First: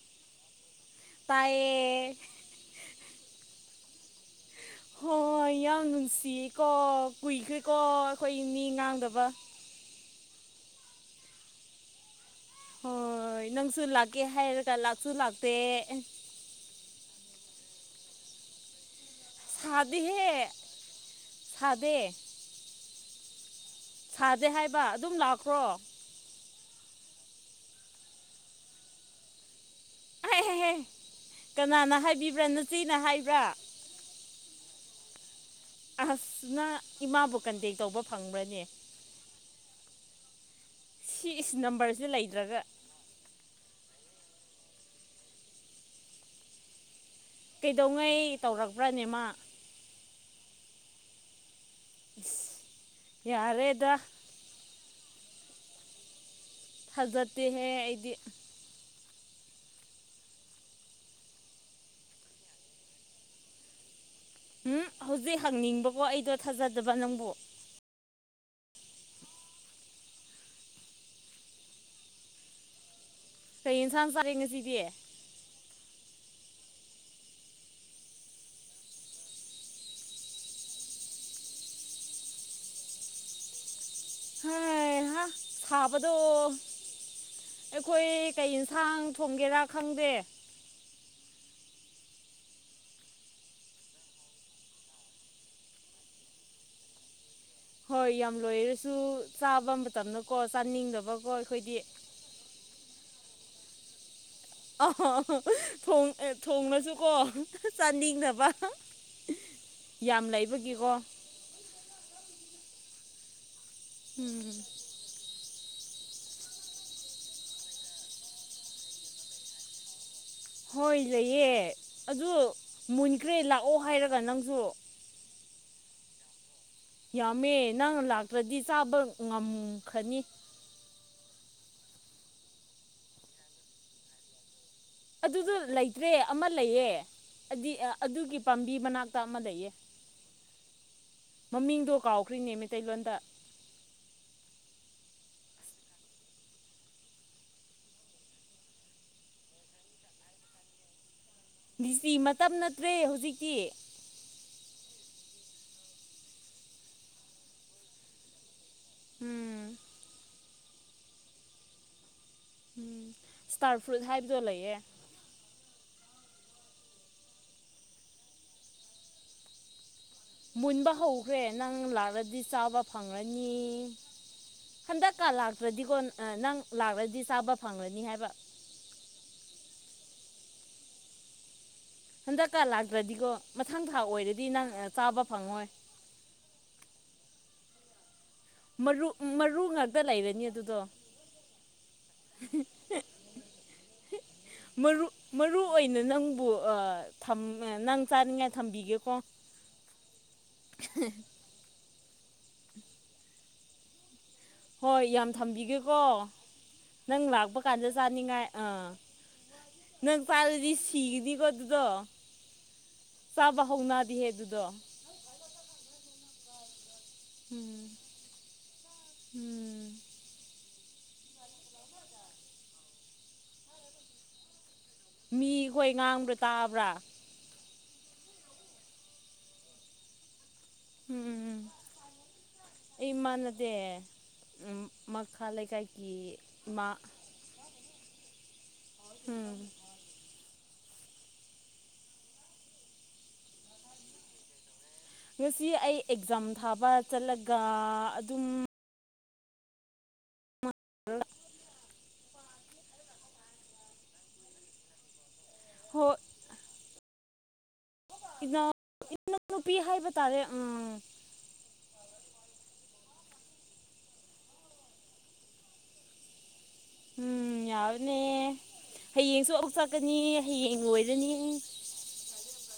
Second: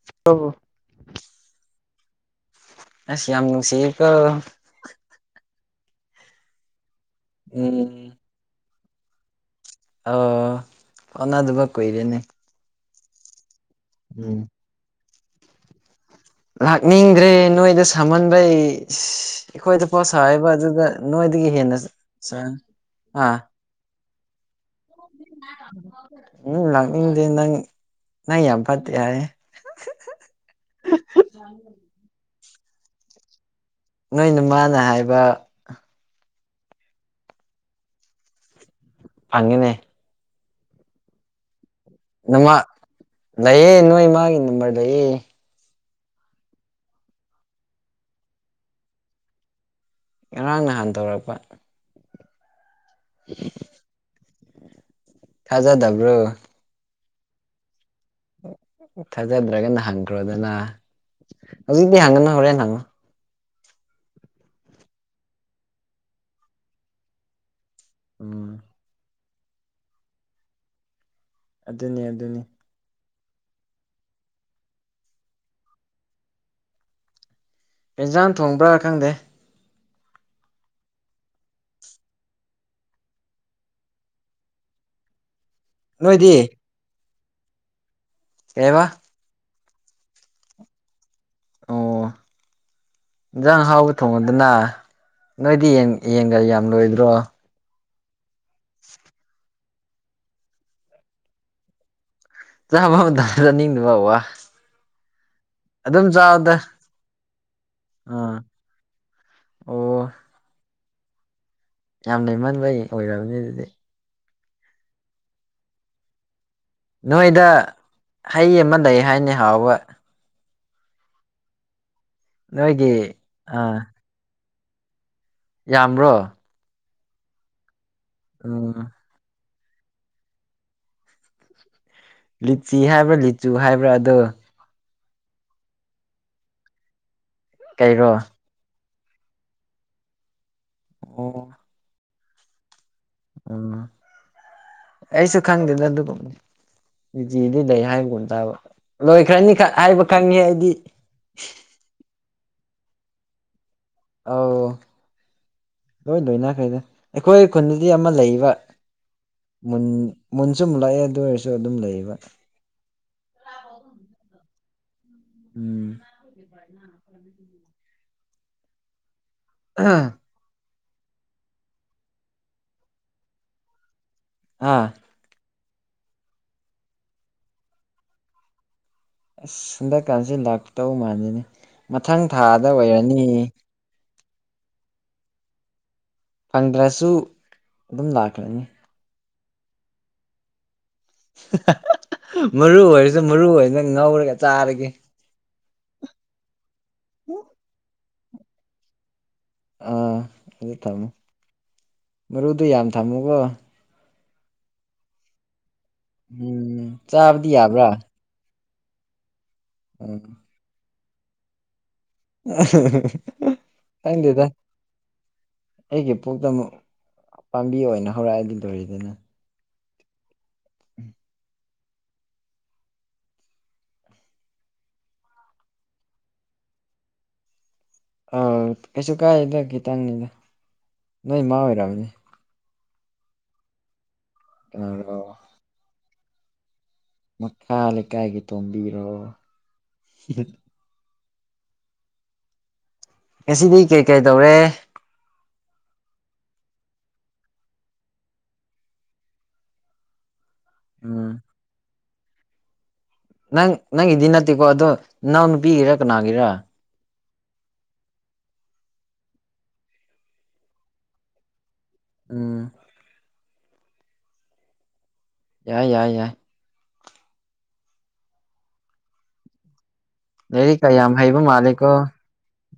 [unintelligible] ꯇꯥꯏꯌꯦ ꯑꯁ ꯌꯥꯝ ꯅꯨꯡꯁꯤꯌꯦ ꯀꯣ ꯍꯣꯏ ꯌꯥꯝ ꯅꯨꯡꯁꯤꯌꯦꯀꯣ ꯀꯨꯏꯈ꯭ꯔꯦꯀꯣ ꯎꯝ ꯑꯩꯈꯣꯏ ꯃꯤ ꯉꯥꯡꯗꯕ ꯑꯣ ꯐꯥꯎꯅꯗꯕꯥ ꯀꯨꯏꯔꯦꯅꯦ ꯍꯣꯏ ꯅꯪꯁꯨ ꯂꯥꯛꯀꯦ ꯎꯝ ꯍꯥꯏꯔꯒ ꯂꯥꯛꯁꯨ ꯂꯥꯛꯇꯦ ꯂꯥꯛꯅꯤꯡꯗ꯭ꯔꯦ ꯅꯣꯏꯗ ꯁꯥꯃꯟꯕꯩ ꯑꯩꯈꯣꯏꯗ ꯄꯣꯠ ꯁꯥꯗꯦꯍꯦ ꯁꯥꯥꯔꯤꯕ ꯑꯗꯨꯒ ꯅꯣꯏꯗꯒꯤ ꯍꯦꯟꯅ ꯁꯥꯗꯦ [unintelligible] ꯁꯥꯗꯦ ꯍꯥꯏꯕ ꯑꯗꯨꯝ ꯂꯥꯛꯈ꯭ꯔꯣ ꯎꯝ ꯂꯥꯛꯅꯤꯡꯗꯦ ꯅꯪ ꯅꯪ ꯌꯥꯝ ꯐꯠꯇꯦ ꯍꯥꯏ ꯍꯥꯏ ꯍꯥꯏꯍ ꯀꯅꯥꯅ ꯍꯥꯏꯕꯤꯕ꯭ꯔꯥ ꯅꯆꯦꯅ ꯍꯥꯏꯕ꯭ꯔꯥ ꯅꯣꯏ ꯅꯃꯥꯅ ꯍꯥꯏꯕ ꯑꯁ ꯅꯪ ꯏꯃꯥꯕꯨ ꯀꯟꯇꯦꯛ ꯇꯧꯕ ꯐꯪꯕ꯭ꯔꯅꯦ ꯐꯪꯉꯤꯅꯦ ꯁꯤ ꯏꯁ ꯅꯝꯕꯔꯁꯨ [unintelligible] ꯅꯃꯥ ꯂꯩꯌꯦ ꯅꯣꯏ ꯃꯥꯒꯤ ꯅꯝꯕꯔ ꯂꯩꯌꯦ ꯀꯩꯗꯧꯉꯩ ꯇꯧꯔꯛꯄ꯭ꯔꯥꯅꯦ ꯃꯥ ꯉꯔꯥꯡ ꯅꯍꯥꯟ ꯇꯧꯔꯛꯄ ꯏꯁ ꯌꯥꯔꯦꯗ ꯊꯥꯖꯗꯕ꯭ꯔꯣ ꯊꯥꯖꯗꯦ ꯍꯦ ꯑꯩꯗꯤ ꯊꯥꯖꯗ꯭ꯔꯒꯅ ꯍꯪꯈ꯭ꯔꯣ ꯑꯗꯨꯅ ꯍꯧꯖꯤꯛꯇꯤ ꯍꯪꯒꯅꯨ ꯍꯣꯔꯦꯟ ꯍꯪꯉꯣ ꯎꯝ ꯍꯧꯖꯤꯛ ꯍꯪꯅꯤꯡꯕꯀꯣ ꯑꯩꯗꯣ ꯊꯥꯖꯗꯕ ꯅꯪꯕꯨ ꯎꯝ ꯑꯗꯨꯅꯦ ꯑꯗꯨꯅꯤ ꯀꯩ ꯏꯟꯁꯥꯡ ꯆꯥꯔꯦ ꯉꯁꯤꯗꯤ ꯌꯦꯟꯖꯥꯡ ꯊꯣꯡꯕ꯭ꯔꯥ ꯈꯪꯗꯦ ꯍꯥ ꯍꯥ ꯁꯥꯕꯗꯣ ꯅꯣꯏꯗꯤ ꯑꯩꯈꯣꯏ ꯀꯩ ꯀꯩꯕ ꯌꯦꯟꯁꯥꯡ ꯊꯣꯡꯒꯦꯔꯥ ꯈꯪꯗꯦ ꯑꯣ ꯌꯦꯟꯖꯥꯡ ꯍꯥꯎꯕ ꯊꯣꯡꯉꯗꯅ ꯅꯣꯏꯗꯤ ꯌꯦꯟꯒ ꯌꯥꯝ ꯂꯣꯏꯗ꯭ꯔꯣ ꯍꯣꯏ ꯌꯥꯝ ꯂꯣꯏꯔꯁꯨ ꯆꯥꯕ ꯃꯇꯝꯗꯀꯣ ꯆꯥꯅꯤꯡꯗꯕꯀꯣ ꯑꯩꯈꯣꯏꯗꯤ ꯆꯥꯕ ꯃꯥꯇꯝꯗ ꯆꯥꯅꯤꯡꯗꯕ ꯋꯥ ꯑ ꯑ ꯑꯗꯨꯝ ꯊꯣꯡ ꯑꯦ ꯆꯥꯎꯗ ꯊꯣꯡꯂꯁꯨꯀꯣ ꯑꯥ ꯆꯥꯅꯤꯡꯅꯕ ꯑꯣ ꯌꯥꯝ ꯂꯩꯕꯒꯤꯀꯣ ꯌꯥꯝ ꯂꯩꯃꯟꯕ ꯑꯣꯏꯔꯝꯅꯤ ꯑꯗꯨꯗꯤ ꯎꯝ ꯅꯣꯏꯗ ꯍꯩ ꯑꯃ ꯂꯩ ꯍꯥꯏꯅꯦ ꯍꯥꯎꯕ ꯍꯣꯏ ꯂꯩꯌꯦ ꯑꯗꯨ ꯅꯣꯏꯒꯤ ꯃꯨꯟꯈ꯭ꯔꯦ ꯂꯥꯛꯑꯣ ꯑꯥ ꯍꯥꯏꯔꯒ ꯅꯪꯁꯨ ꯌꯥꯝꯕ꯭ꯔꯣ ꯌꯥꯝꯃꯦ ꯅꯪꯅ ꯂꯥꯛꯇ꯭ꯔꯗꯤ ꯎꯝ ꯆꯥꯕ ꯉꯝꯈꯔꯅꯤ ꯂꯤꯆꯤ ꯍꯥꯏꯕ꯭ꯔꯥ ꯂꯤꯆꯨ ꯍꯥꯏꯕ꯭ꯔꯥ ꯑꯗꯣ ꯑꯗꯨꯗꯣ ꯂꯩꯇ꯭ꯔꯦ ꯑꯃ ꯂꯩꯌꯦ ꯀꯩꯔꯣ ꯑꯗꯨꯒꯤ ꯄꯥꯝꯕꯤ ꯃꯅꯥꯛꯇ ꯑꯃ ꯂꯩꯌꯦ ꯑꯣ ꯃꯃꯤꯡꯗꯣ ꯀꯥꯎꯈ꯭ꯔꯤꯅꯦ ꯃꯩꯇꯩꯂꯣꯟꯗ ꯎꯝ ꯑꯩꯁꯨ ꯈꯪꯗꯦꯗ ꯑꯗꯨ ꯇꯤꯗꯤ ꯂꯩ ꯍꯥꯏꯕꯒꯨꯝ ꯇꯥꯕ ꯂꯣꯏꯈ꯭ꯔꯅꯤ ꯈ ꯍꯥꯏꯕ ꯈꯪꯉꯦ ꯑꯩꯗꯤ ꯗꯤꯁꯇꯤ ꯃꯇꯝ ꯅꯠꯇ꯭ꯔꯦ ꯍꯧꯖꯤꯛꯇꯤ ꯑꯧ ꯂꯣꯏ ꯂꯣꯏꯅꯈꯔ꯭ꯦꯗ ꯑꯩꯈꯣꯏ ꯈꯨꯟꯗꯗꯤ ꯑꯃ ꯂꯩꯕ ꯎꯝ ꯃꯨꯟ ꯃꯨꯟ ꯁꯨꯝ ꯃꯨꯜ ꯂꯛꯑꯦ ꯑꯗꯨ ꯑꯣꯏꯔꯁꯨ ꯑꯗꯨꯝ ꯂꯩꯌꯦꯕ ꯎꯝ ꯏꯁꯇꯥꯔ ꯐ꯭ꯔꯨꯏꯠ ꯍꯥꯏꯕꯗꯣ ꯂꯩꯌꯦ ꯎꯝ [inaudible] ꯑꯥ ꯃꯨꯟꯕ ꯍꯧꯈ꯭ꯔꯦ ꯅꯪ ꯂꯥꯛꯂꯗꯤ ꯆꯥꯕ ꯐꯪꯪꯂꯅꯤ ꯑꯥ ꯍꯟꯗꯛ ꯀ ꯂꯥꯛꯇ꯭ꯔꯗꯤꯀꯣ ꯅꯪ ꯂꯥꯛꯂꯗꯤ ꯆꯥꯕ ꯐꯪꯂꯅꯤ ꯍꯥꯏꯕ ꯑꯁ ꯍꯟꯗꯛꯀꯥꯟꯁꯤꯦ ꯂꯥꯛꯄꯇꯧ ꯃꯥꯥꯟꯂꯅꯤ ꯃꯊꯪ ꯍꯟꯗꯛꯀ ꯊꯥꯗ ꯑꯣꯏꯔꯅꯤ ꯂꯥꯛꯇ꯭ꯔꯗꯤꯀꯣ ꯃꯊꯪ ꯊꯥ ꯑꯣꯏꯔꯗꯤ ꯅꯪ ꯆꯥꯕ ꯐꯪꯉꯣꯏ ꯐꯪꯗ꯭ꯔꯁꯨ ꯑꯗꯨꯝ ꯂꯥꯛꯀꯅꯤ꯫ ꯃꯔꯨ ꯃꯔꯨ ꯉꯥꯛꯇ ꯂꯩꯔꯅꯤ ꯑꯗꯨꯗꯣ ꯃꯔꯨ ꯑꯣꯏꯔꯁꯨ ꯃꯔꯨ ꯑꯣꯏꯅ ꯉꯧꯔꯒ ꯆꯥꯔꯒꯦ ꯃꯔꯨ ꯃꯔꯨ ꯑꯣꯏꯅ ꯅꯪꯕꯨ ꯅꯪ ꯆꯥꯅꯤꯡꯉꯥꯏ ꯊꯝꯕꯤꯒꯦꯀꯣ ꯑꯥ ꯑꯗꯨ ꯊꯝꯃꯨ ꯃꯔꯨꯗꯨ ꯌꯥꯝ ꯊꯝꯃꯨꯀꯣ ꯍꯣꯏ ꯌꯥꯝ ꯊꯝꯕꯤꯒꯦꯀꯣ ꯎꯝ ꯅꯪ ꯆꯥꯕꯗꯤ ꯂꯥꯛꯄ ꯌꯥꯕ꯭ꯔꯥ ꯀꯥꯟꯗ ꯆꯥꯅꯤꯡꯉꯥꯏ ꯑꯥ ꯎꯝ ꯅꯪꯪ ꯄꯥꯜꯗꯤ ꯁꯤꯒꯅꯤꯀꯣ ꯑꯗꯨꯗꯣ ꯆꯥꯕ ꯍꯧꯅꯗꯤꯍꯦ ꯈꯪꯗꯦꯗ ꯑꯗꯨꯗꯣ ꯑꯩꯒꯤ ꯄꯨꯛꯇ ꯑꯃꯨꯛ ꯄꯥꯝꯕꯤ ꯎꯝ ꯑꯣꯏꯅ ꯍꯧꯔꯛꯑꯗꯤ ꯂꯣꯏꯔꯤꯗꯅ ꯎꯝ ꯎꯝ ꯃꯤꯈꯣꯏ ꯉꯥꯡꯕ꯭ꯔꯥ ꯇꯥꯕ꯭ꯔꯥ ꯑꯧ ꯀꯩꯁꯨ ꯀꯥꯏꯗ ꯈꯤꯇꯪꯅꯤꯗ ꯎꯝ ꯅꯣꯏ ꯃꯥ ꯎꯝꯝ ꯑꯣꯏꯔꯝꯅꯤ ꯑꯩꯃꯥꯟꯅꯗꯦ ꯎꯝ ꯀꯅꯥꯔꯣ ꯃꯈꯥ ꯂꯩꯀꯥꯏ ꯀ ꯃꯥ ꯃꯈꯥ ꯂꯩꯀꯥꯏꯒꯤ ꯇꯣꯝꯕꯤꯔꯣ ꯎꯝ ꯉꯁꯤꯗꯤ ꯀꯩ ꯀꯩ ꯇꯧꯔꯦ ꯉꯁꯤ ꯑꯩ ꯑꯦꯛꯖꯥꯝ ꯊꯥꯕ ꯆꯠꯂꯒ ꯑꯗꯨꯝ ꯎꯝ ꯅꯪ ꯅꯪꯒꯤꯗꯤ ꯅꯠꯇꯦꯀꯣ ꯑꯗꯣ ꯅꯅꯥꯎ ꯅꯨꯄꯤꯒꯤꯔ ꯍꯣꯏ ꯀꯅꯥꯒꯤꯔꯥ ꯏꯅꯥꯎ ꯏꯎ ꯅꯨꯨꯄꯤ ꯍꯥꯏꯕ ꯇꯥꯔꯦ ꯎ ꯎꯝ ꯌꯥꯏ ꯌꯥꯏ ꯌꯥꯏ ꯎꯝ ꯌꯥꯎꯅꯦ ꯍꯌꯦꯡꯁꯨ ꯆ ꯆꯒꯅꯤ ꯍꯌꯦꯡ ꯂꯥꯏꯔꯤꯛꯀ ꯌꯥꯝ ꯑꯣꯏꯣꯏꯔꯅꯤ ꯍꯩꯕ ꯃꯥꯜꯂꯦꯀꯣ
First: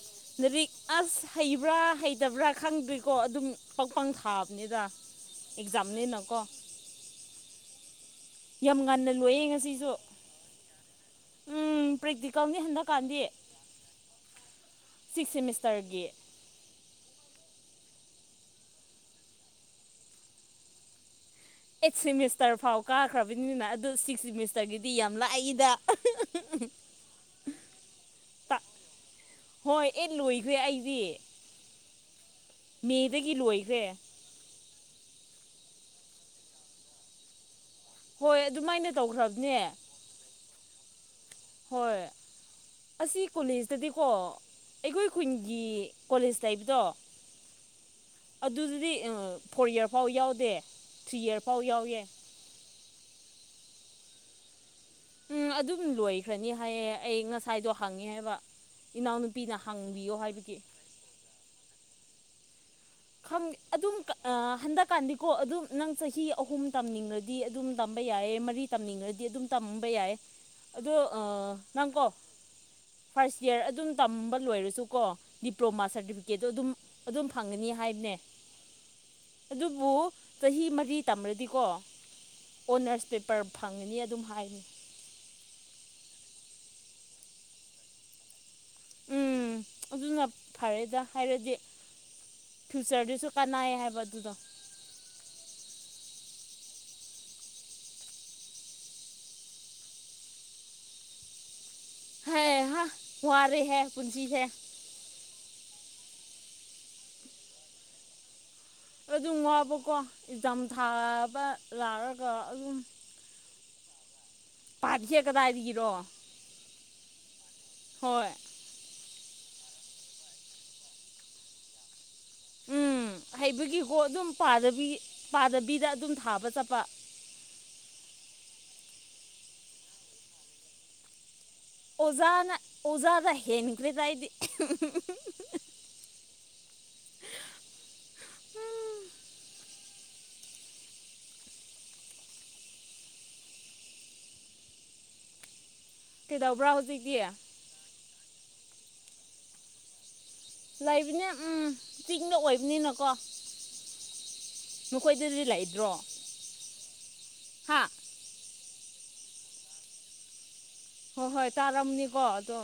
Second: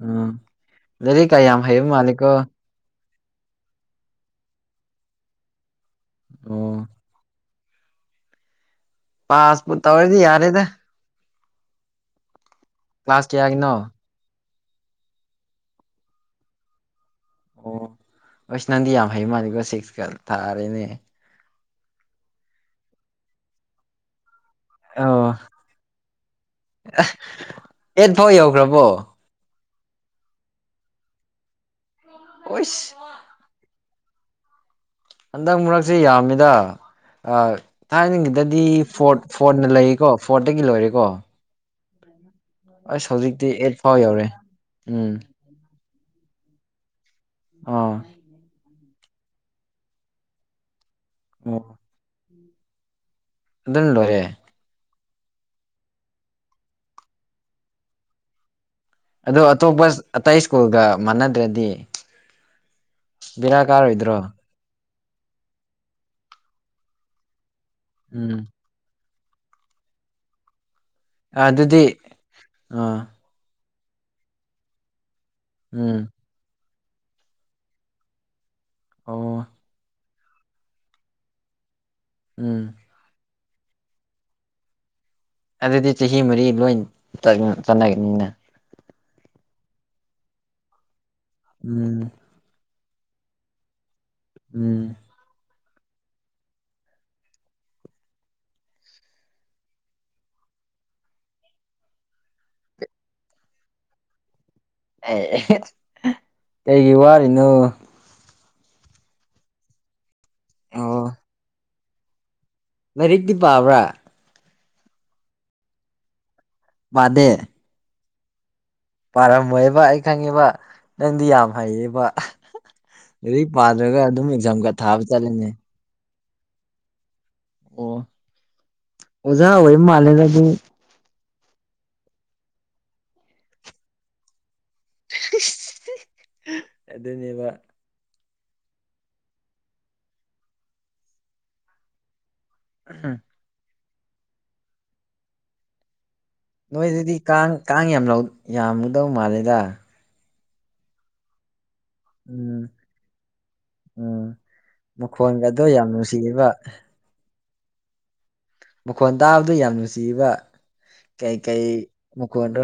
ꯎꯝ ꯂꯔꯤꯛ ꯑꯁ ꯂꯥꯏꯔꯤꯛꯀ ꯌꯥꯝ ꯍꯩꯕ꯭ꯔꯥ ꯍꯩꯕ ꯃꯥꯜꯂꯦꯀꯣ ꯍꯩꯇꯕ꯭ꯔꯥ ꯈꯪꯗ꯭ꯔꯤꯀꯣ ꯑꯗꯨꯝ ꯄꯪ ꯄꯪ ꯊꯥꯕꯅꯤꯗ ꯑꯦꯛꯖꯥꯝꯅꯤꯅꯀꯣ ꯑꯣꯣ ꯌꯥꯝ ꯉꯟꯅ ꯂꯣꯏꯌꯦꯦ ꯄꯥꯁꯄꯨ ꯉꯁꯤꯁꯨ ꯇꯧꯔꯗꯤ ꯌꯥꯔꯦꯗ ꯎꯝ ꯄ꯭ꯔꯦꯛꯇꯤꯀꯦꯜꯅꯤ ꯍꯟꯗꯛ ꯀ ꯀꯥꯟꯗꯤ ꯀ꯭ꯂꯥꯁ ꯀꯌꯥꯒꯤꯅꯣ ꯁꯤꯛꯁ ꯁꯦꯃꯤꯁꯇꯔꯒꯤ ꯑꯣ ꯑꯁ ꯅꯪꯗꯤ ꯌꯥꯝ ꯍꯩ ꯃꯥꯥꯟꯜꯂꯤꯀꯣ ꯁꯤꯛꯁꯀ ꯊꯥꯔꯦꯅꯦ ꯑꯩꯠ ꯁꯦꯃꯤꯁꯇꯔ ꯐꯥꯎ ꯀꯥꯈ꯭ꯔꯕꯅꯤꯅꯤꯅ ꯑꯗꯨ ꯁꯤꯛꯁ ꯁꯦꯃꯤꯁꯇꯔꯒꯤꯗꯤ ꯌꯥꯝ ꯑꯣ ꯂꯥꯛꯏꯗ ꯑꯦꯠ ꯐꯥꯎ ꯌꯧꯈ꯭ꯔꯕꯣ ꯍꯣꯏ ꯑꯦ ꯂꯣꯏꯈ꯭ꯔꯦ ꯑꯩꯗꯤ ꯀꯣꯏꯁ ꯃꯦꯗꯒꯤ ꯂꯣꯏꯈ꯭ꯔꯦ ꯍꯟꯗꯛ ꯃꯔꯛꯁꯦ ꯌꯥꯝꯃꯤꯗ ꯍꯣꯏ ꯊꯥꯏꯅꯒꯤꯗꯗꯤ ꯑꯗꯨꯃꯥꯏꯅ ꯐꯣꯔꯠ ꯇꯧꯈ꯭ꯔꯕꯅꯦ ꯐꯣꯔꯠꯅ ꯂꯩꯔꯤꯀꯣ ꯐꯣꯔꯠꯇꯒꯤ ꯂꯣꯏꯔꯦꯀꯣ ꯍꯣꯏ ꯑꯁ ꯑꯁꯤ ꯍꯧꯖꯤꯛꯇꯤ ꯑꯩꯠ ꯐꯥꯎ ꯀꯣꯂꯦꯖꯇꯗꯤꯀꯣ ꯌꯧꯔꯦ ꯑꯩꯈꯣꯏ ꯎꯝ ꯈꯨꯟ ꯒꯤ ꯀꯣꯂꯦꯖ ꯂꯩꯕꯗꯣ ꯑꯣ ꯑꯗꯨꯗꯨꯗꯤ ꯐꯣꯔ ꯏꯌꯥꯔ ꯐꯥꯎ ꯌꯥꯎꯗꯦ ꯊ꯭ꯔꯤ ꯏꯌꯥꯔ ꯑꯣ ꯐꯥꯎ ꯌꯥꯎꯌꯦꯦ ꯑꯗꯨ ꯂꯔꯦ ꯎꯝ ꯑꯗꯨꯝ ꯂꯣꯏꯈ꯭ꯔꯅꯤ ꯍꯥꯏꯌꯦ ꯑꯩ ꯉꯁꯥꯏꯗꯣ ꯍꯪꯉꯤ ꯍꯥꯏꯕ ꯑꯗ ꯏꯅꯥꯎꯅꯨꯄꯤꯅ ꯑꯇꯣꯞꯄ ꯍꯪꯕꯤꯌꯣ ꯑꯇꯩ ꯍꯥꯏꯕꯒꯤ ꯁ꯭ꯀꯨꯜꯒ ꯃꯥꯟꯅꯗ꯭ꯔꯗꯤ ꯕꯦꯔꯥ ꯑꯗꯨꯝ ꯀꯥꯔꯣꯏꯗ꯭ꯔꯣ ꯍꯟꯗꯛꯀꯥꯟꯗꯤꯀꯣ ꯑꯗꯨꯝ ꯅꯪ ꯆꯍꯤ ꯑꯍꯨꯝ ꯇꯝꯅꯤꯡꯉꯗꯤ ꯑꯗꯨꯝ ꯇꯝꯕ ꯎꯝ ꯌꯥꯏ ꯃꯔꯤ ꯇꯝꯅꯤꯡꯉꯗꯤ ꯑꯗꯨꯝ ꯇꯝꯕ ꯌꯥꯏ ꯑꯗꯣ ꯑꯗꯨꯗꯤ ꯅꯪꯀꯣ ꯑꯥ ꯐꯥꯔꯁ ꯏꯌꯥꯔ ꯑꯗꯨꯝ ꯇꯝꯕ ꯂꯣꯏꯔꯁꯨꯀꯣ ꯗꯤꯄ꯭ꯂꯣꯃꯥ ꯎꯝ ꯁꯥꯔꯇꯤꯐꯤꯀꯦꯠꯇꯣ ꯑꯗꯨꯝ ꯑꯗꯨꯝ ꯐꯪꯒꯅꯤ ꯍꯥꯏꯕꯅꯦ ꯑꯣ ꯑꯗꯨꯕꯨ ꯆꯍꯤ ꯃꯔꯤ ꯇꯝꯃ꯭ꯔꯗꯤꯀꯣ ꯎꯝ ꯑꯣꯅꯔꯁ ꯄꯦꯄꯔ ꯐꯪꯉꯅꯤ ꯑꯗꯨꯝ ꯍꯥꯏꯅꯤ ꯑꯗꯨꯗꯤ ꯆꯍꯤ ꯃꯔꯤ ꯂꯣꯏ ꯆꯠꯅꯒꯅꯤꯅ ꯎꯝ ꯑꯗꯨꯅ ꯐꯔꯦꯗ ꯍꯥꯏꯔꯗꯤ ꯎꯝ ꯐ꯭ꯌꯨꯆꯔꯗꯨꯁꯨ ꯀꯥꯟꯅꯥꯩꯌꯦ ꯍꯥꯏꯕ ꯑꯗꯨꯗꯣ ꯎꯝ ꯍꯥꯏ ꯍꯥ ꯃꯨꯔꯦ ꯍꯥꯏ ꯄꯨꯟꯁꯤ ꯍꯥꯏ ꯑꯦ ꯀꯩꯒꯤ ꯋꯥꯅꯣ ꯑꯗꯨꯝ ꯋꯥꯕꯀꯣ ꯑꯦꯛꯖꯥꯝ ꯑꯣ ꯊꯥꯕ ꯂꯥꯛꯑꯒ ꯑꯗꯨꯝ ꯂꯥꯏꯔꯤꯛꯇꯤ ꯄꯥꯕ꯭ꯔꯥ ꯄꯥꯕꯤꯁꯦ ꯀꯗꯥꯏꯗꯒꯤꯔꯣ ꯋꯥꯗꯦ ꯍꯣꯏ ꯄꯥꯔꯝꯃꯣꯏꯕ ꯑꯩ ꯈꯪꯉꯤꯕ ꯅꯪꯗꯤ ꯌꯥꯝ ꯍꯩꯌꯦꯕ [unintelligible] ꯎꯝ ꯂꯥꯏꯔꯤꯛ ꯄꯥꯗ꯭ꯔꯒ ꯑꯗꯨꯝ ꯑꯦꯛꯖꯥꯝꯒ ꯊꯥꯕ ꯖꯥꯠꯂꯥꯅꯦ ꯕꯤꯗ ꯑꯗꯨꯝ ꯊꯥꯕ ꯆꯠꯄ ꯑꯣ ꯑꯣꯖꯥ ꯑꯣꯏꯕ ꯃꯥꯜꯂꯦꯗ ꯑꯗꯨ ꯑꯣꯖꯥꯅ ꯑꯣꯖꯥꯗ ꯍꯦꯟꯈ꯭ꯔꯦꯗ ꯑꯩꯗꯤ [unintelligible] ꯑꯗꯨꯅꯦꯕ ꯎꯝ ꯀꯩꯗꯧꯕ꯭ꯔꯥ ꯍꯧꯖꯤꯛꯇꯤ ꯅꯣꯏꯗꯗꯤ ꯀꯥꯡ ꯀꯥꯡ ꯌꯥꯝ ꯌꯥꯝ ꯌꯥꯝꯒꯗꯧ ꯃꯥꯜꯂꯦꯗ ꯂꯩꯕꯅꯦ ꯎꯝ ꯆꯤꯡꯗ ꯎꯝ ꯑꯣꯏꯕꯅꯤꯅꯀꯣ ꯎꯝ ꯅꯈꯣꯏꯗꯗꯤ ꯃꯈꯣꯟꯒꯗꯣ ꯌꯥꯝ ꯂꯩꯇ꯭ꯔꯣ ꯅꯨꯡꯁꯤꯔꯤꯕ ꯍꯥ ꯃꯈꯣꯟ ꯇꯥꯕꯗꯣ ꯌꯥꯝ ꯅꯨꯡꯁꯤꯕ ꯍꯣꯏ ꯀꯩ ꯍꯣꯏ ꯀꯩ ꯇꯥꯔꯝꯅꯤꯀꯣ ꯑꯗꯣ ꯃꯈꯣꯟꯔꯣ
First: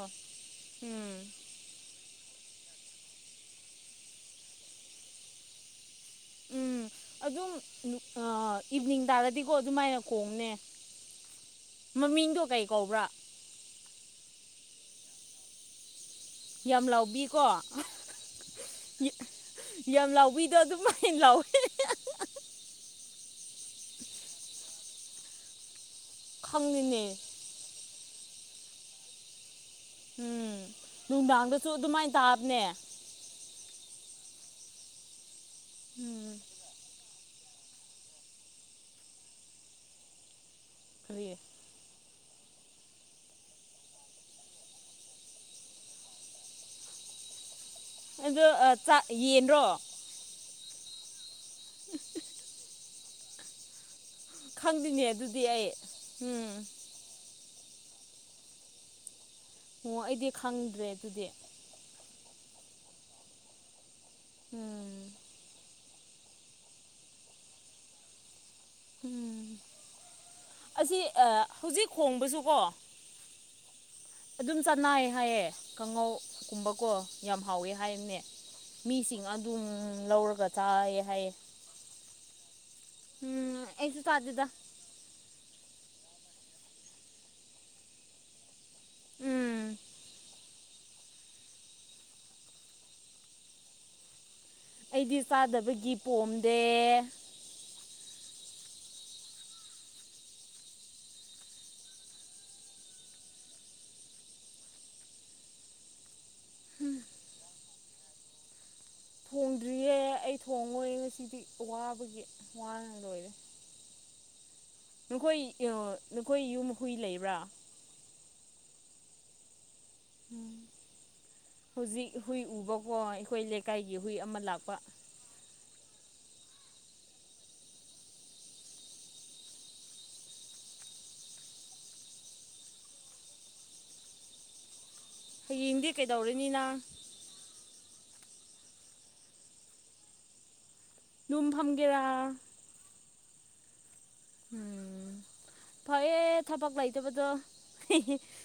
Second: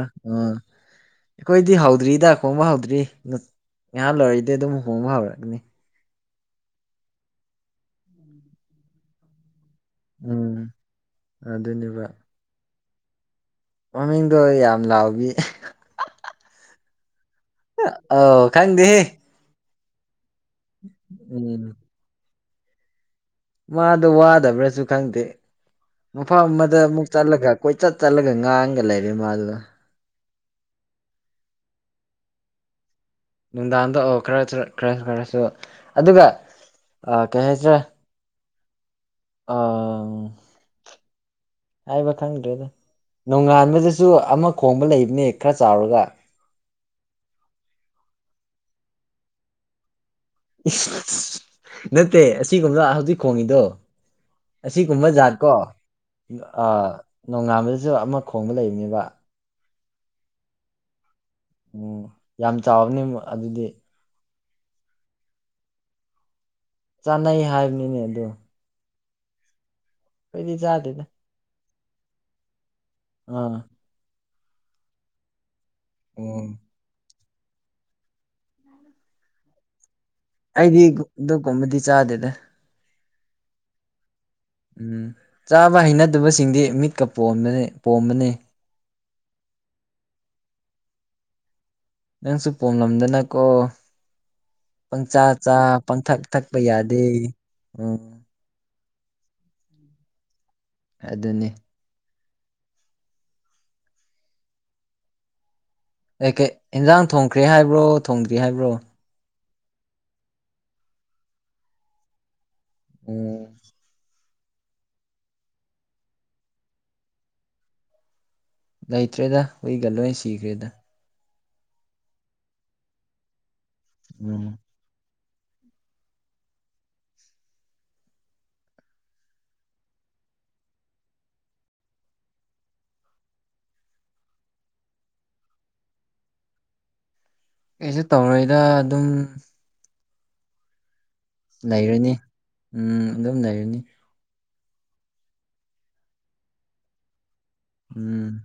ꯎꯝ ꯑꯩꯈꯣꯏꯗꯤ ꯍꯧꯗ꯭ꯔꯤꯗ ꯈꯣꯡꯕ ꯍꯧꯗ꯭ꯔꯤ ꯉꯍꯥꯛ ꯂꯣꯏꯔꯛꯏꯗꯤ ꯑꯗꯨꯝ ꯍꯣꯡꯕ ꯍꯧꯔꯛꯑꯅꯤ ꯎꯝ ꯑꯗꯨꯝ ꯑ ꯏꯚꯤꯅꯤꯡ ꯇꯥꯔꯗꯤꯀꯣ ꯑꯗꯨꯃꯥꯏꯅ ꯈꯣꯡꯅꯦ ꯎꯝ ꯑꯗꯨꯅꯦꯕ ꯃꯃꯤꯡꯗꯣ ꯀꯩ ꯀꯧꯕ꯭ꯔꯥ ꯃꯃꯤꯡꯗꯣ ꯌꯥꯝ ꯂꯥꯎꯕꯤ ꯌꯥꯝ ꯂꯥꯎꯕꯤꯀꯣ ꯑꯧ ꯈꯪꯗꯦꯍꯦ ꯌꯥꯝ ꯂꯥꯎꯕꯤꯗꯣ ꯑꯗꯨꯃꯥꯏꯅ ꯂꯥꯎꯋꯦ ꯎꯝ ꯃꯥꯗꯣ ꯋꯥꯗꯕ꯭ꯔꯁꯨ ꯈꯪꯗꯦ ꯃꯐꯝ ꯑꯃꯗ ꯈꯪꯉꯤꯅꯦ ꯑꯃꯨꯛ ꯆꯠꯂꯒ ꯀꯣꯏꯆꯠ ꯆꯠꯂꯒ ꯉꯥꯡꯉꯒ ꯂꯩꯔꯦ ꯃꯥꯗꯨ ꯎꯝ ꯅꯨꯡꯗꯥꯡꯗꯁꯨ ꯑꯗꯨꯃꯥꯏꯅ ꯇꯥꯕꯅꯦ ꯅꯨꯡꯗꯥꯡꯗ ꯑꯣ ꯈꯔ ꯈꯔ ꯈꯔꯁꯨ ꯑꯗꯨꯒ ꯎꯝ ꯀꯩ ꯍꯥꯏꯁꯤꯔ ꯑꯥ [unintelligible] ꯍꯥꯏꯕ ꯈꯪꯗ꯭ꯔꯦꯗ ꯅꯣꯡꯉꯥꯟꯕꯗꯁꯨ ꯑꯃ ꯈꯣꯡꯕ ꯂꯩꯕꯅꯦ ꯈꯔ ꯆꯥꯎꯔꯒ ꯑꯗꯣ ꯆꯥꯛ ꯌꯦꯟꯔꯣ ꯏꯁ ꯅꯠꯇꯦ ꯑꯁꯤꯒꯨꯝꯕꯗ ꯍꯧꯖꯤꯛ ꯈꯣꯡꯉꯤꯗꯣ ꯈꯪꯗꯦꯅꯦ ꯑꯁꯤꯒꯨꯝꯕ ꯖꯥꯠ ꯑꯗꯨꯗꯤ ꯀꯣ ꯑꯩ ꯎꯝ ꯑ ꯅꯣꯡꯉꯥꯟꯕꯗꯁꯨ ꯑꯃ ꯈꯣꯡꯕ ꯂꯩꯕꯅꯦꯕ ꯑꯣ ꯑꯩꯗꯤ ꯈꯪꯗ꯭ꯔꯦ ꯑꯗꯨꯗꯤ ꯎꯝ ꯌꯥꯝ ꯆꯥꯎꯕꯅꯤ ꯑꯗꯨꯗꯤ ꯎꯝ ꯆꯥꯅꯩ ꯍꯥꯏꯕꯅꯤꯅꯦ ꯑꯗꯣ ꯎꯝ ꯑꯩꯈꯣꯏꯗꯤ ꯑꯁꯤ ꯆꯥꯗꯦꯗ ꯑ ꯍꯧꯖꯤꯛ ꯈꯣꯡꯕꯁꯨꯀꯣ ꯑꯥ ꯑꯗꯨꯝ ꯆꯥꯟꯅꯩ ꯍꯥꯏꯌꯦꯦ ꯀꯥꯡꯉꯧ ꯑꯣ ꯀꯨꯝꯕ ꯀꯣ ꯌꯥꯝ ꯍꯥꯎꯋꯦ ꯍꯥꯏꯕꯅꯦ ꯃꯤꯁꯤꯡ ꯑꯗꯨꯝ ꯂꯧꯔ ꯑꯩꯗꯤ ꯑꯗꯨꯒꯀꯨꯝꯕꯗꯤ ꯆꯥꯗꯦꯗ ꯎꯝ ꯑꯦꯁꯨ ꯆꯥꯗꯦꯗ ꯎꯝ ꯆꯥꯕ ꯍꯩꯅꯗꯕꯁꯤꯡꯗꯤ ꯃꯤꯠꯀ ꯄꯣꯝꯕꯅꯤ ꯄꯣꯝꯕꯅꯤ ꯎꯝ ꯅꯪꯁꯨ ꯄꯣꯝꯂꯝꯗꯅꯀꯣ ꯑꯩꯗꯤ ꯄꯪꯆꯥ ꯆꯥ ꯆꯥꯗꯕꯒꯤ ꯄꯪꯊꯛ ꯊꯛꯄ ꯄꯣꯝꯗꯦ ꯌꯥꯗꯦ ꯎꯝ ꯑꯗꯨꯅꯤ ꯑꯩ ꯀꯩ ꯏꯟꯖꯥꯡ ꯊꯣꯡꯈ꯭ꯔꯦ ꯍꯥꯏꯕ꯭ꯔꯣ ꯊꯣꯡꯗꯦ ꯍꯥꯏꯕ꯭ꯔꯣ ꯊꯣꯡꯗ꯭ꯔꯤꯌꯦ ꯑꯩ ꯊꯣꯡꯉꯣꯏ ꯉꯁꯤꯗꯤ ꯋꯥꯕꯒꯤ ꯋꯥꯔ ꯂꯣꯏꯔꯦ ꯎꯝ ꯅꯈꯣꯏ ꯎꯝ ꯅꯈꯣꯏ ꯌꯨꯝ ꯍꯨꯏ ꯂꯩꯕ꯭ꯔꯥ ꯂꯩꯇ꯭ꯔꯦꯗ ꯍꯨꯏꯒ ꯂꯣꯏ ꯁꯤꯈ꯭ꯔꯦꯗ ꯍꯧꯖꯤꯛ ꯍꯨꯏ ꯎꯕꯀꯣ ꯑꯩꯈꯣꯏ ꯂꯩꯀꯥꯏꯒꯤ ꯍꯨꯏ ꯑꯃ ꯎꯝ ꯂꯥꯛꯄ ꯍꯌꯦꯡꯗꯤ ꯀꯩꯗꯧꯔꯅꯤꯅ ꯑꯩꯁꯦ ꯇꯧꯔꯣꯏꯗ ꯑꯗꯨꯝ ꯌꯨꯝ ꯐꯝꯒꯦꯔꯥ ꯂꯩꯔꯅꯤ ꯎꯝ ꯑꯗꯨꯝ ꯂꯩꯔꯅꯤ ꯎꯝ ꯐꯩꯌꯦ ꯊꯕꯛ ꯂꯩꯇꯕꯗꯣ ꯎꯝ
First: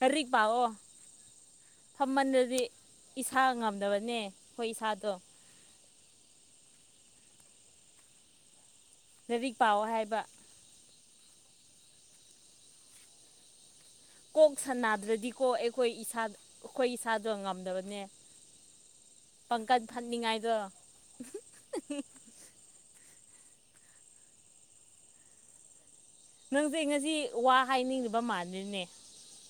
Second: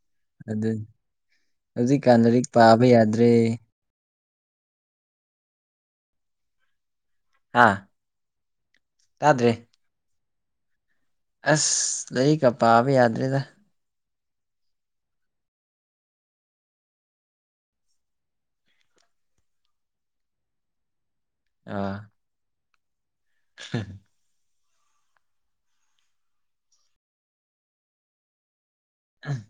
ꯀꯔꯤꯛ ꯄꯥꯛꯑꯣ ꯑꯗꯨꯅꯤ ꯍꯧꯖꯤꯛꯀꯥꯟ ꯂꯥꯏꯔꯤꯛ ꯁꯃꯟꯗꯗꯤ ꯄꯥꯕ ꯌꯥꯗ꯭ꯔꯦ ꯏꯁꯥ ꯉꯝꯗꯕꯅꯦ ꯑꯩꯈꯣꯏ ꯏꯁꯥꯗꯣ ꯍꯥꯥ ꯂꯥꯏꯔꯤꯛ ꯄꯥꯎꯑꯣ ꯍꯥꯏꯕ ꯑꯁ ꯂꯥꯏꯔꯤꯛꯀ ꯄꯥꯕ ꯌꯥꯗ꯭ꯔꯦꯗ ꯀꯣꯛ ꯁꯟꯅꯥꯗ꯭ꯔꯗꯤꯀꯣ ꯑꯩꯈꯣꯏ ꯏꯁꯥ ꯑꯩꯈꯣꯏ ꯏꯁꯥꯗꯣ ꯉꯝꯗꯕꯅꯦ ꯄꯪꯀꯠ ꯐꯠꯅꯤꯡꯉꯥꯏꯗꯣ ꯑ ꯍꯝ ꯅꯪꯁꯦ ꯉꯁꯤ ꯋꯥ ꯍꯥꯏꯅꯤꯡꯂꯤꯤꯕ ꯃꯥꯟꯗ꯭ꯔꯤꯅꯦ ꯎꯝ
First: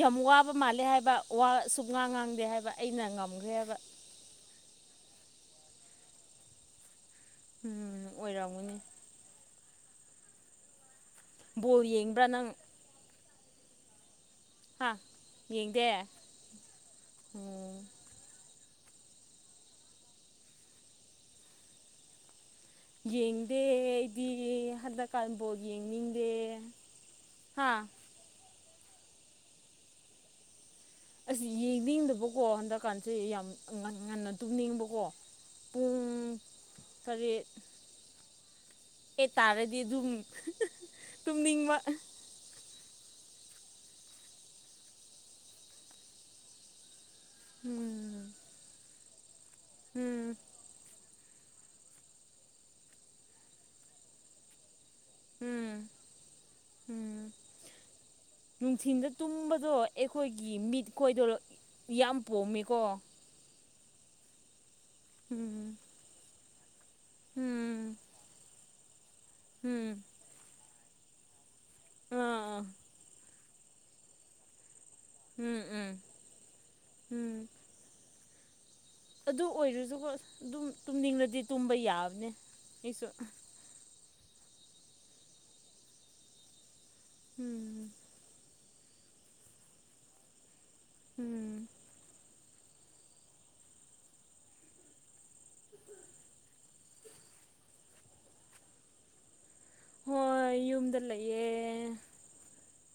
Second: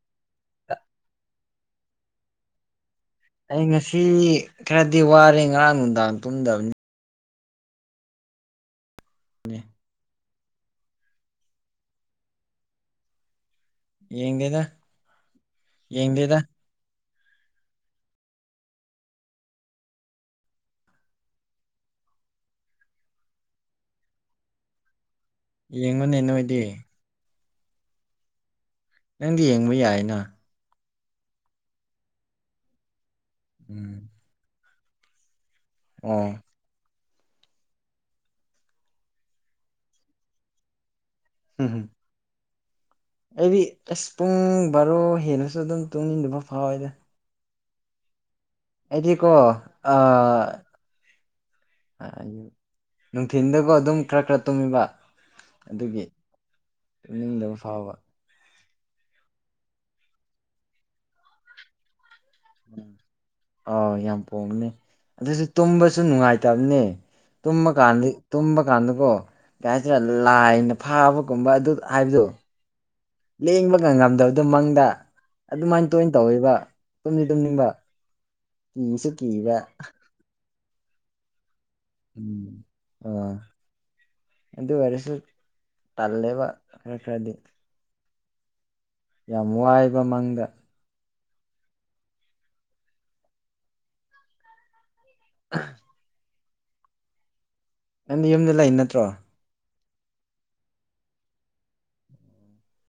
ꯌꯥꯝ ꯋꯥꯕ ꯃꯥꯜꯂꯦ ꯍꯥꯏꯕ ꯋꯥ ꯁꯨ ꯉꯥꯡ ꯉꯥꯡꯗꯦ ꯍꯥꯏꯕ ꯑꯩꯅ ꯉꯝꯒꯦ ꯑꯩ ꯉꯁꯤ ꯈꯔꯗꯤ ꯋꯥꯔꯦ ꯉꯔꯥꯡ ꯅꯨꯡꯗꯥꯡ ꯇꯨꯝꯗꯕꯅꯤ ꯎꯝ ꯑꯣꯏꯔꯝꯒꯅꯤ ꯕꯣꯜ ꯌꯦꯡꯕ꯭ꯔꯥ ꯅꯪ ꯌꯦꯡꯦꯗ ꯍꯥꯥ ꯌꯦꯡꯡꯗꯦ ꯎꯝ ꯌꯦꯡꯗꯦ ꯑꯩꯗꯤ ꯍꯔꯗꯀꯥꯔꯕꯣꯔꯠ ꯌꯦꯡꯉꯨꯅꯦ ꯌꯦꯡꯅꯤꯡꯗꯦ ꯅꯣꯏꯗꯤ ꯍꯥꯥ ꯅꯪꯗꯤ ꯌꯦꯡꯕ ꯌꯥꯏꯅ ꯑꯁꯤ ꯌꯦꯡꯅꯤꯡꯗꯕꯀꯣ ꯍꯟꯗꯛꯀꯥꯟꯁꯦ ꯌꯥꯝ ꯎꯝ ꯉꯟꯅ ꯇꯨꯝꯅꯤꯡꯕꯀꯣ ꯄꯨꯡ ꯑꯣ ꯁꯔꯦꯠ ꯀꯇꯥꯥꯔꯗꯤ ꯑꯗꯨꯝ ꯇꯨꯝꯅꯤꯡꯕ ꯍꯝ ꯑꯩꯗꯤ ꯑꯁ ꯄꯨꯡ ꯕꯥꯔꯣ ꯍꯦꯟꯅꯁꯨ ꯑꯗꯨꯝ ꯇꯨꯡꯅꯤꯡꯟꯗꯕ ꯐꯥꯎꯋꯦꯗ ꯎꯝ ꯍꯥꯏꯗꯤꯀꯣ ꯑ ꯎꯝ ꯅꯨꯡꯊꯤꯤꯟꯗꯒ ꯑꯗꯨꯝ ꯈꯔ ꯈꯔ ꯇꯨꯝꯃꯤꯕ ꯎꯝ ꯑꯗꯨꯒꯤ ꯎꯝ ꯇꯅꯤꯡꯗꯕ ꯐꯥꯎꯕ ꯅꯨꯡꯊꯤꯟꯗ ꯇꯨꯝꯕꯗꯣ ꯑꯩꯈꯣꯏꯒꯤ ꯃꯤꯠ ꯈꯣꯏꯗꯣ ꯌꯥꯝ ꯄꯣꯝꯃꯤꯀꯣ ꯑ ꯌꯥꯝ ꯄꯣꯕꯅꯦ ꯑꯗꯨꯁꯨ ꯎꯝ ꯇꯨꯝꯕꯁꯨ ꯅꯨꯡꯉꯥꯏꯇꯕꯅꯦ ꯇꯨꯝꯕ ꯎꯝ ꯀꯥꯟꯗ ꯇꯨꯝꯕ ꯀꯥꯟꯗꯀꯣ ꯀꯩ ꯎꯝ ꯍꯥꯏꯇꯥꯔꯦ ꯂꯥꯏꯅ ꯐꯥꯕꯒꯨꯝꯕ ꯑꯗꯨ ꯍꯥꯏꯕꯗꯣ ꯑꯥ ꯑꯥ ꯂꯦꯡꯕꯒ ꯉꯝꯗꯕꯗꯨ ꯃꯪꯗ ꯎꯝ ꯑꯗꯨꯃꯥꯏꯟ ꯎꯝ ꯇꯣꯏꯅ ꯇꯧꯋꯦꯕ ꯇꯨꯝꯗꯤ ꯎꯝ ꯇꯨꯝꯅꯤꯡꯕ ꯀꯤꯁꯨ ꯑꯗꯨ ꯀꯤꯕ ꯑꯣꯏꯔꯁꯨꯀꯣ ꯑꯗꯨꯝ ꯇꯨꯝꯅꯤꯡꯂꯗꯤ ꯇꯨꯝꯕ ꯌꯥꯕꯅꯦ ꯎꯝ ꯑꯩꯁꯨ ꯑꯣ ꯑꯗꯨ ꯑꯣꯏꯔꯁ ꯇꯜꯂꯦꯕ ꯈꯔ ꯈꯔꯗꯤ ꯎꯝ ꯌꯥꯝ ꯋꯥꯏꯕ ꯃꯪꯗ ꯎꯝ [unintelligible] ꯅꯪꯗꯤ ꯌꯨꯝꯗ ꯂꯩ ꯅꯠꯇ꯭ꯔꯣ ꯍꯣꯏ ꯌꯨꯝꯗ ꯂꯩꯌꯦ